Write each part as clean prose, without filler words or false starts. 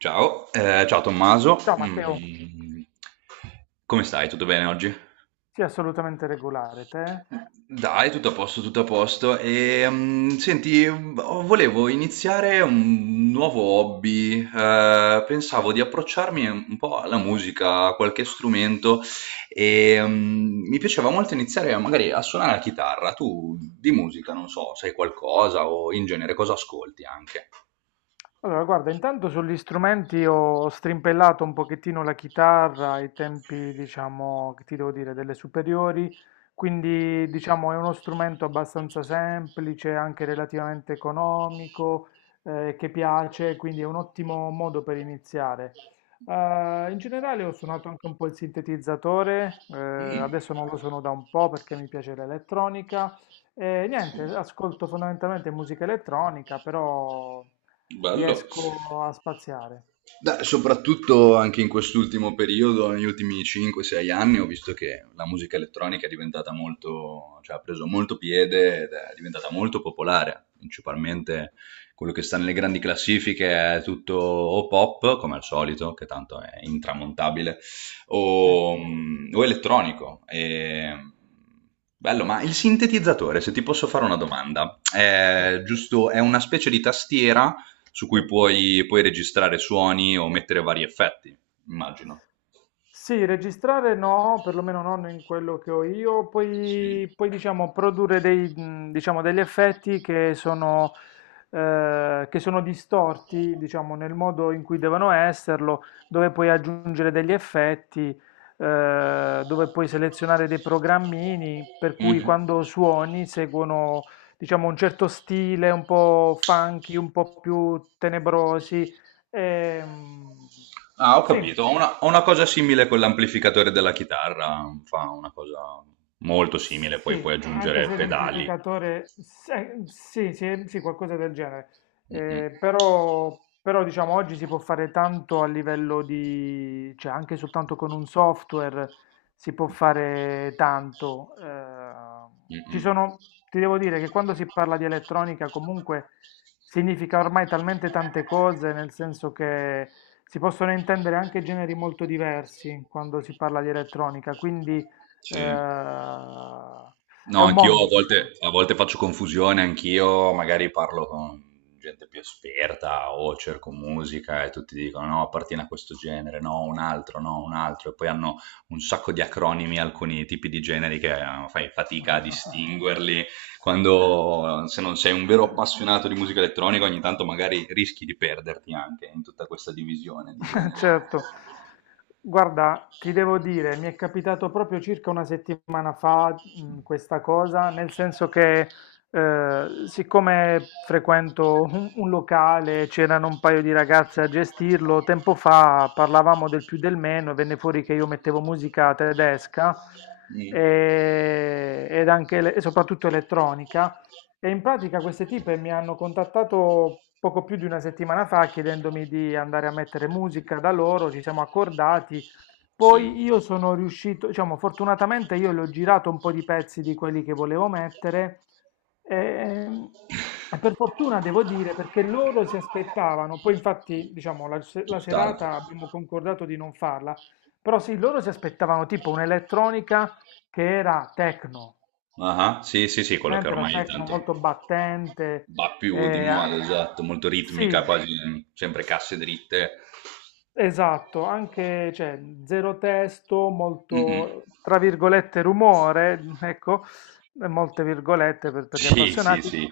Ciao, ciao Tommaso. Ciao Matteo. Come stai? Tutto bene oggi? Sì, assolutamente regolare, te? Dai, tutto a posto, tutto a posto. E, senti, oh, volevo iniziare un nuovo hobby. Pensavo di approcciarmi un po' alla musica, a qualche strumento e mi piaceva molto iniziare magari a suonare la chitarra. Tu di musica, non so, sai qualcosa o in genere cosa ascolti anche? Allora, guarda, intanto sugli strumenti ho strimpellato un pochettino la chitarra ai tempi, diciamo, che ti devo dire, delle superiori, quindi diciamo è uno strumento abbastanza semplice, anche relativamente economico, che piace, quindi è un ottimo modo per iniziare. In generale ho suonato anche un po' il sintetizzatore, Mm. adesso non lo suono da un po' perché mi piace l'elettronica. E niente, ascolto fondamentalmente musica elettronica, però Bello. riesco a spaziare. Beh, soprattutto anche in quest'ultimo periodo, negli ultimi 5-6 anni, ho visto che la musica elettronica è diventata molto, cioè ha preso molto piede ed è diventata molto popolare. Principalmente quello che sta nelle grandi classifiche è tutto o pop, come al solito, che tanto è intramontabile, Sì, o elettronico. E. Bello, ma il sintetizzatore, se ti posso fare una domanda, sì, è giusto? È una specie di tastiera su sì. cui puoi registrare suoni o mettere vari effetti, immagino. Sì, registrare no, perlomeno non in quello che ho io, Sì. poi, diciamo, produrre dei, diciamo, degli effetti che sono distorti, diciamo, nel modo in cui devono esserlo, dove puoi aggiungere degli effetti, dove puoi selezionare dei programmini, per cui Mhm. quando suoni seguono, diciamo, un certo stile, un po' funky, un po' più tenebrosi. Ehm, Ah, ho sì. capito. Ho una cosa simile con l'amplificatore della chitarra. Fa una cosa molto simile, poi puoi Sì, anche aggiungere se pedali. l'amplificatore, sì, sì, sì, qualcosa del genere. Mhm, Però, diciamo, oggi si può fare tanto a livello di, cioè anche soltanto con un software si può fare tanto. Ci mhm. sono, Ti devo dire che quando si parla di elettronica comunque significa ormai talmente tante cose, nel senso che si possono intendere anche generi molto diversi quando si parla di elettronica, quindi. Sì. Ehm, No, è un anch'io mondo a volte, ormai. a volte faccio confusione, anch'io magari parlo con gente più esperta o cerco musica e tutti dicono no, appartiene a questo genere, no, un altro, no, un altro, e poi hanno un sacco di acronimi, alcuni tipi di generi che fai fatica a distinguerli. Sì. Quando, se non sei un vero appassionato di musica elettronica, ogni tanto magari rischi di perderti anche in tutta questa divisione di generi. Certo. Guarda, ti devo dire, mi è capitato proprio circa una settimana fa, questa cosa, nel senso che siccome frequento un locale, c'erano un paio di ragazze a gestirlo, tempo fa parlavamo del più del meno e venne fuori che io mettevo musica tedesca Mm, ed anche e soprattutto elettronica. E in pratica queste tipe mi hanno contattato poco più di una settimana fa chiedendomi di andare a mettere musica da loro, ci siamo accordati. Poi sì, io sono riuscito, diciamo, fortunatamente, io le ho girato un po' di pezzi di quelli che volevo mettere. ehm, E, per fortuna devo dire perché loro si aspettavano, poi infatti, diciamo, la se- la tutt'altro. serata abbiamo concordato di non farla, però sì, loro si aspettavano tipo un'elettronica che era techno. Ah, sì, sì, sì, quello che Presente la ormai techno tanto. molto battente, Va più di eh, a- moda, esatto, molto ritmica, sì. quasi sempre casse dritte. Esatto, anche cioè, zero testo, Mm-mm. molto, tra virgolette, rumore, ecco, molte virgolette per, gli Sì, sì, appassionati. sì,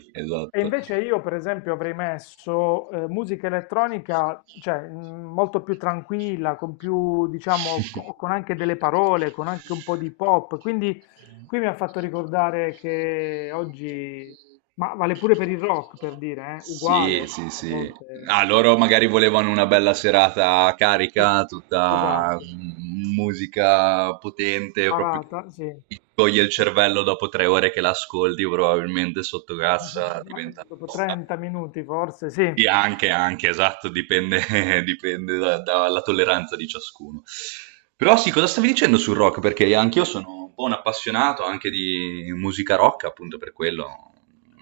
E esatto. invece io, per esempio, avrei messo musica elettronica, cioè, molto più tranquilla, con più, diciamo, con anche delle parole, con anche un po' di pop. Quindi qui mi ha fatto ricordare che oggi, ma vale pure per il rock, per dire, Sì, uguale, sì, a sì. volte. Ah, loro magari volevano una bella serata Sì, carica, tutta esatto. Musica potente, proprio che Parata, sì, è ti toglie il vero. cervello dopo 3 ore che l'ascolti, probabilmente sotto cassa Ma diventa... dopo 30 minuti forse, sì. Sì, anche, esatto, dipende, dipende dalla tolleranza di ciascuno. Però sì, cosa stavi dicendo sul rock? Perché anch'io sono un po' un appassionato anche di musica rock, appunto per quello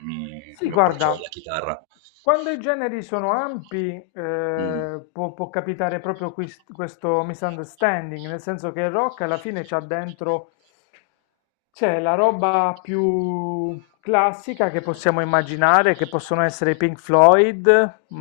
mi, Sì, mi approcciavo alla guarda, chitarra. quando i generi sono ampi, Mm. Può capitare proprio questo misunderstanding, nel senso che il rock alla fine c'ha dentro, c'è la roba più classica che possiamo immaginare, che possono essere i Pink Floyd,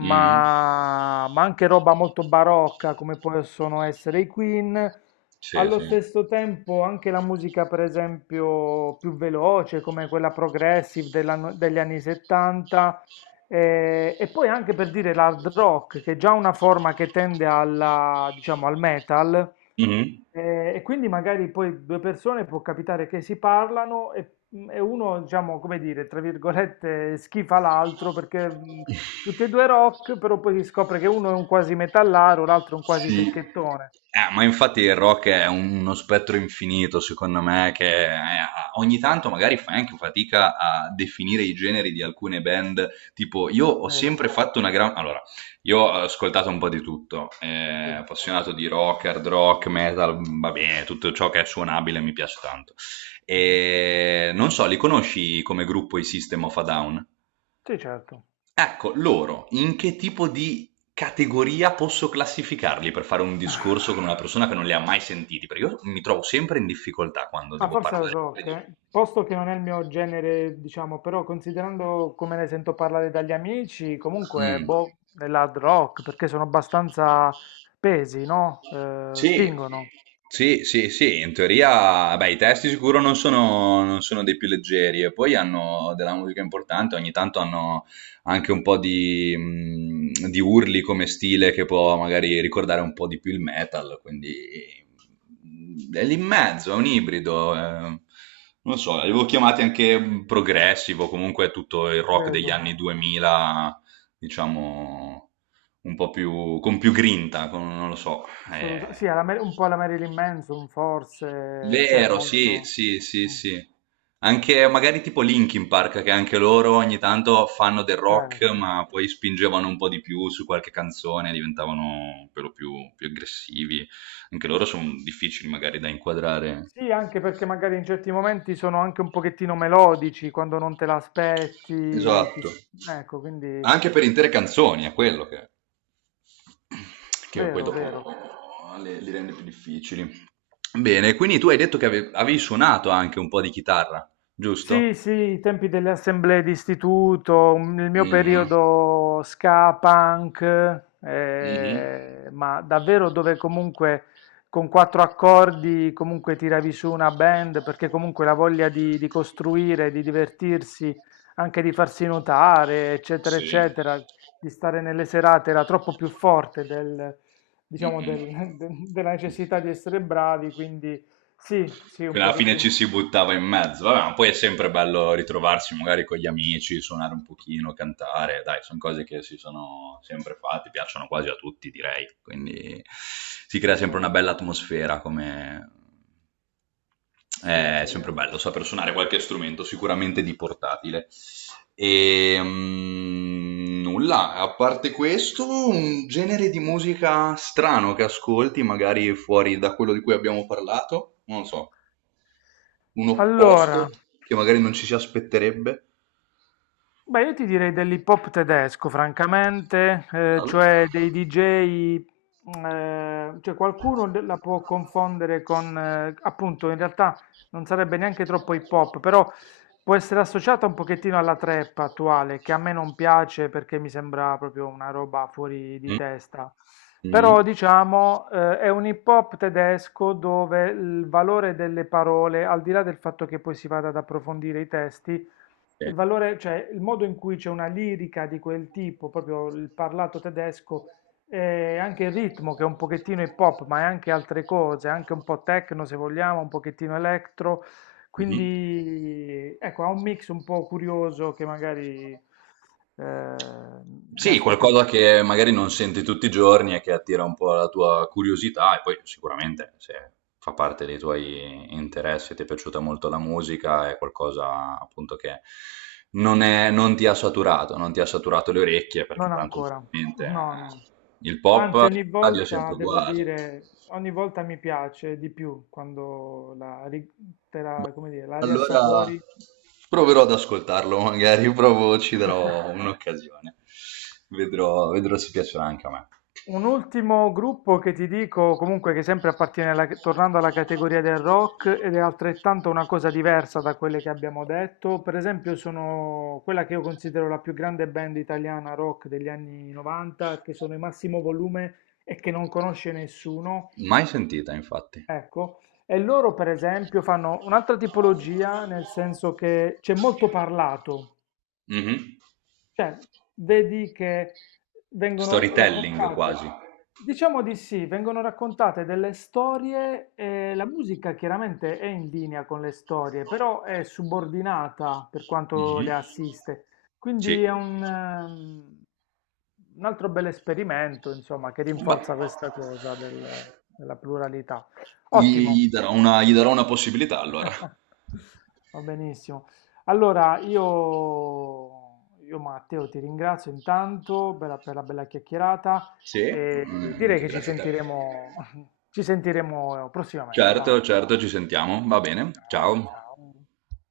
Mm. Anche roba molto barocca, come possono essere i Queen. Sì, Allo sì. stesso tempo anche la musica, per esempio, più veloce, come quella progressive degli anni 70, e poi anche per dire l'hard rock, che è già una forma che tende alla, diciamo, al metal, Mm-hmm. E quindi magari poi due persone può capitare che si parlano e, uno, diciamo, come dire, tra virgolette, schifa l'altro perché, tutti e due rock, però poi si scopre che uno è un quasi metallaro, l'altro è un quasi Sì. fricchettone. Ma infatti il rock è uno spettro infinito, secondo Eh, me, che ogni tanto magari fai anche fatica a definire i generi di alcune band. Tipo, io ho Vero. sempre fatto una gran. Allora, io ho ascoltato un po' di tutto, Sì, appassionato di rock, hard rock, metal, va bene, tutto ciò che è suonabile mi piace tanto. mh-mh. E non so, li conosci come gruppo i System of a Down? Sì, certo. Ecco, loro, in che tipo di categoria posso classificarli per fare un discorso con una persona che non li ha mai sentiti? Perché io mi trovo sempre in difficoltà quando Ma devo forse al parlare rock, di... eh. Posto che non è il mio genere, diciamo, però considerando come ne sento parlare dagli amici, comunque, Mm. boh, dell'hard rock, perché sono abbastanza pesi, no? Sì, Spingono, sì, sì, sì, in teoria, beh, i testi sicuro non sono dei più leggeri e poi hanno della musica importante, ogni tanto hanno anche un po' di urli come stile che può magari ricordare un po' di più il metal, quindi è lì in mezzo, è un ibrido, eh. Non lo so, li avevo chiamati anche progressivo, comunque tutto il rock degli vedo. anni 2000, diciamo, un po' più, con più grinta, non lo so. Assolutamente. Sì, Eh, alla un po' alla Marilyn Manson, forse, cioè, vero, sì, molto. sì, sì, mm, sì. Anche magari tipo Linkin Park, che anche loro ogni tanto fanno del rock, Certo. ma poi spingevano un po' di più su qualche canzone, diventavano per lo più, più aggressivi. Anche loro sono difficili magari da inquadrare. Sì, anche perché magari in certi momenti sono anche un pochettino melodici, quando non te l'aspetti, ti, Esatto. Ecco, quindi. Anche per intere canzoni, è quello che poi Vero, dopo vero. Li rende più difficili. Bene, quindi tu hai detto che avevi suonato anche un po' di chitarra, giusto? Sì, sì, i tempi delle assemblee di istituto, il mio Mm. periodo ska punk, Mhm. Ma davvero dove comunque con quattro accordi comunque tiravi su una band, perché comunque la voglia di, costruire, di divertirsi, anche di farsi notare, eccetera, Sì. eccetera, di stare nelle serate era troppo più forte del, diciamo, Mh-mh. Della necessità di essere bravi, quindi sì, sì, un Quindi alla fine pochettino. ci si buttava in mezzo. Vabbè, ma poi è sempre bello ritrovarsi magari con gli amici, suonare un pochino, cantare. Dai, sono cose che si sono sempre fatte, piacciono quasi a tutti, direi. Quindi si crea sempre una Concordo, bella atmosfera come. sì, è È sempre vero. bello saper suonare qualche strumento, sicuramente di portatile. E nulla, a parte questo, un genere di musica strano che ascolti, magari fuori da quello di cui abbiamo parlato, non lo so, un opposto Allora. che magari non ci si aspetterebbe Beh, io ti direi dell'hip hop tedesco, francamente, dal... cioè dei DJ, cioè qualcuno la può confondere con, appunto, in realtà non sarebbe neanche troppo hip hop, però può essere associata un pochettino alla trap attuale, che a me non piace perché mi sembra proprio una roba fuori di testa. Però Mm, diciamo, è un hip hop tedesco dove il valore delle parole, al di là del fatto che poi si vada ad approfondire i testi, sì. il valore, cioè il modo in cui c'è una lirica di quel tipo, proprio il parlato tedesco, e anche il ritmo che è un pochettino hip hop, ma è anche altre cose, anche un po' techno se vogliamo, un pochettino electro, Mhm. quindi ecco, ha un mix un po' curioso che magari mi ha Sì, stupito. qualcosa che magari non senti tutti i giorni e che attira un po' la tua curiosità e poi sicuramente se fa parte dei tuoi interessi, ti è piaciuta molto la musica, è qualcosa appunto che non ti ha saturato le orecchie perché Non tanto ancora, ovviamente no, no. Il pop Anzi, in ogni radio è volta sempre devo uguale. dire, ogni volta mi piace di più quando te la, come dire, la Allora riassapori. proverò ad ascoltarlo, magari provo, ci darò un'occasione. Vedrò, vedrò se piacerà anche a me. Un ultimo gruppo che ti dico, comunque che sempre appartiene alla, tornando alla categoria del rock ed è altrettanto una cosa diversa da quelle che abbiamo detto, per esempio sono quella che io considero la più grande band italiana rock degli anni 90, che sono i Massimo Volume e che non conosce nessuno, Mai sentita, infatti. ecco, e loro per esempio fanno un'altra tipologia, nel senso che c'è molto parlato. Mhm. Cioè, vedi che vengono Storytelling raccontate, quasi. diciamo di sì, vengono raccontate delle storie e la musica chiaramente è in linea con le storie, però è subordinata per quanto Mhm. le assiste. Sì. Quindi è un altro bel esperimento, insomma, che Beh, rinforza questa cosa della pluralità. gli, Ottimo. gli darò una possibilità allora. Va benissimo. Allora, io Matteo ti ringrazio intanto per per la bella chiacchierata Sì, e direi anche che ci grazie a te. sentiremo, ci sentiremo prossimamente, va. Certo, certo, ci sentiamo. Va bene. Ciao, Ciao. ciao.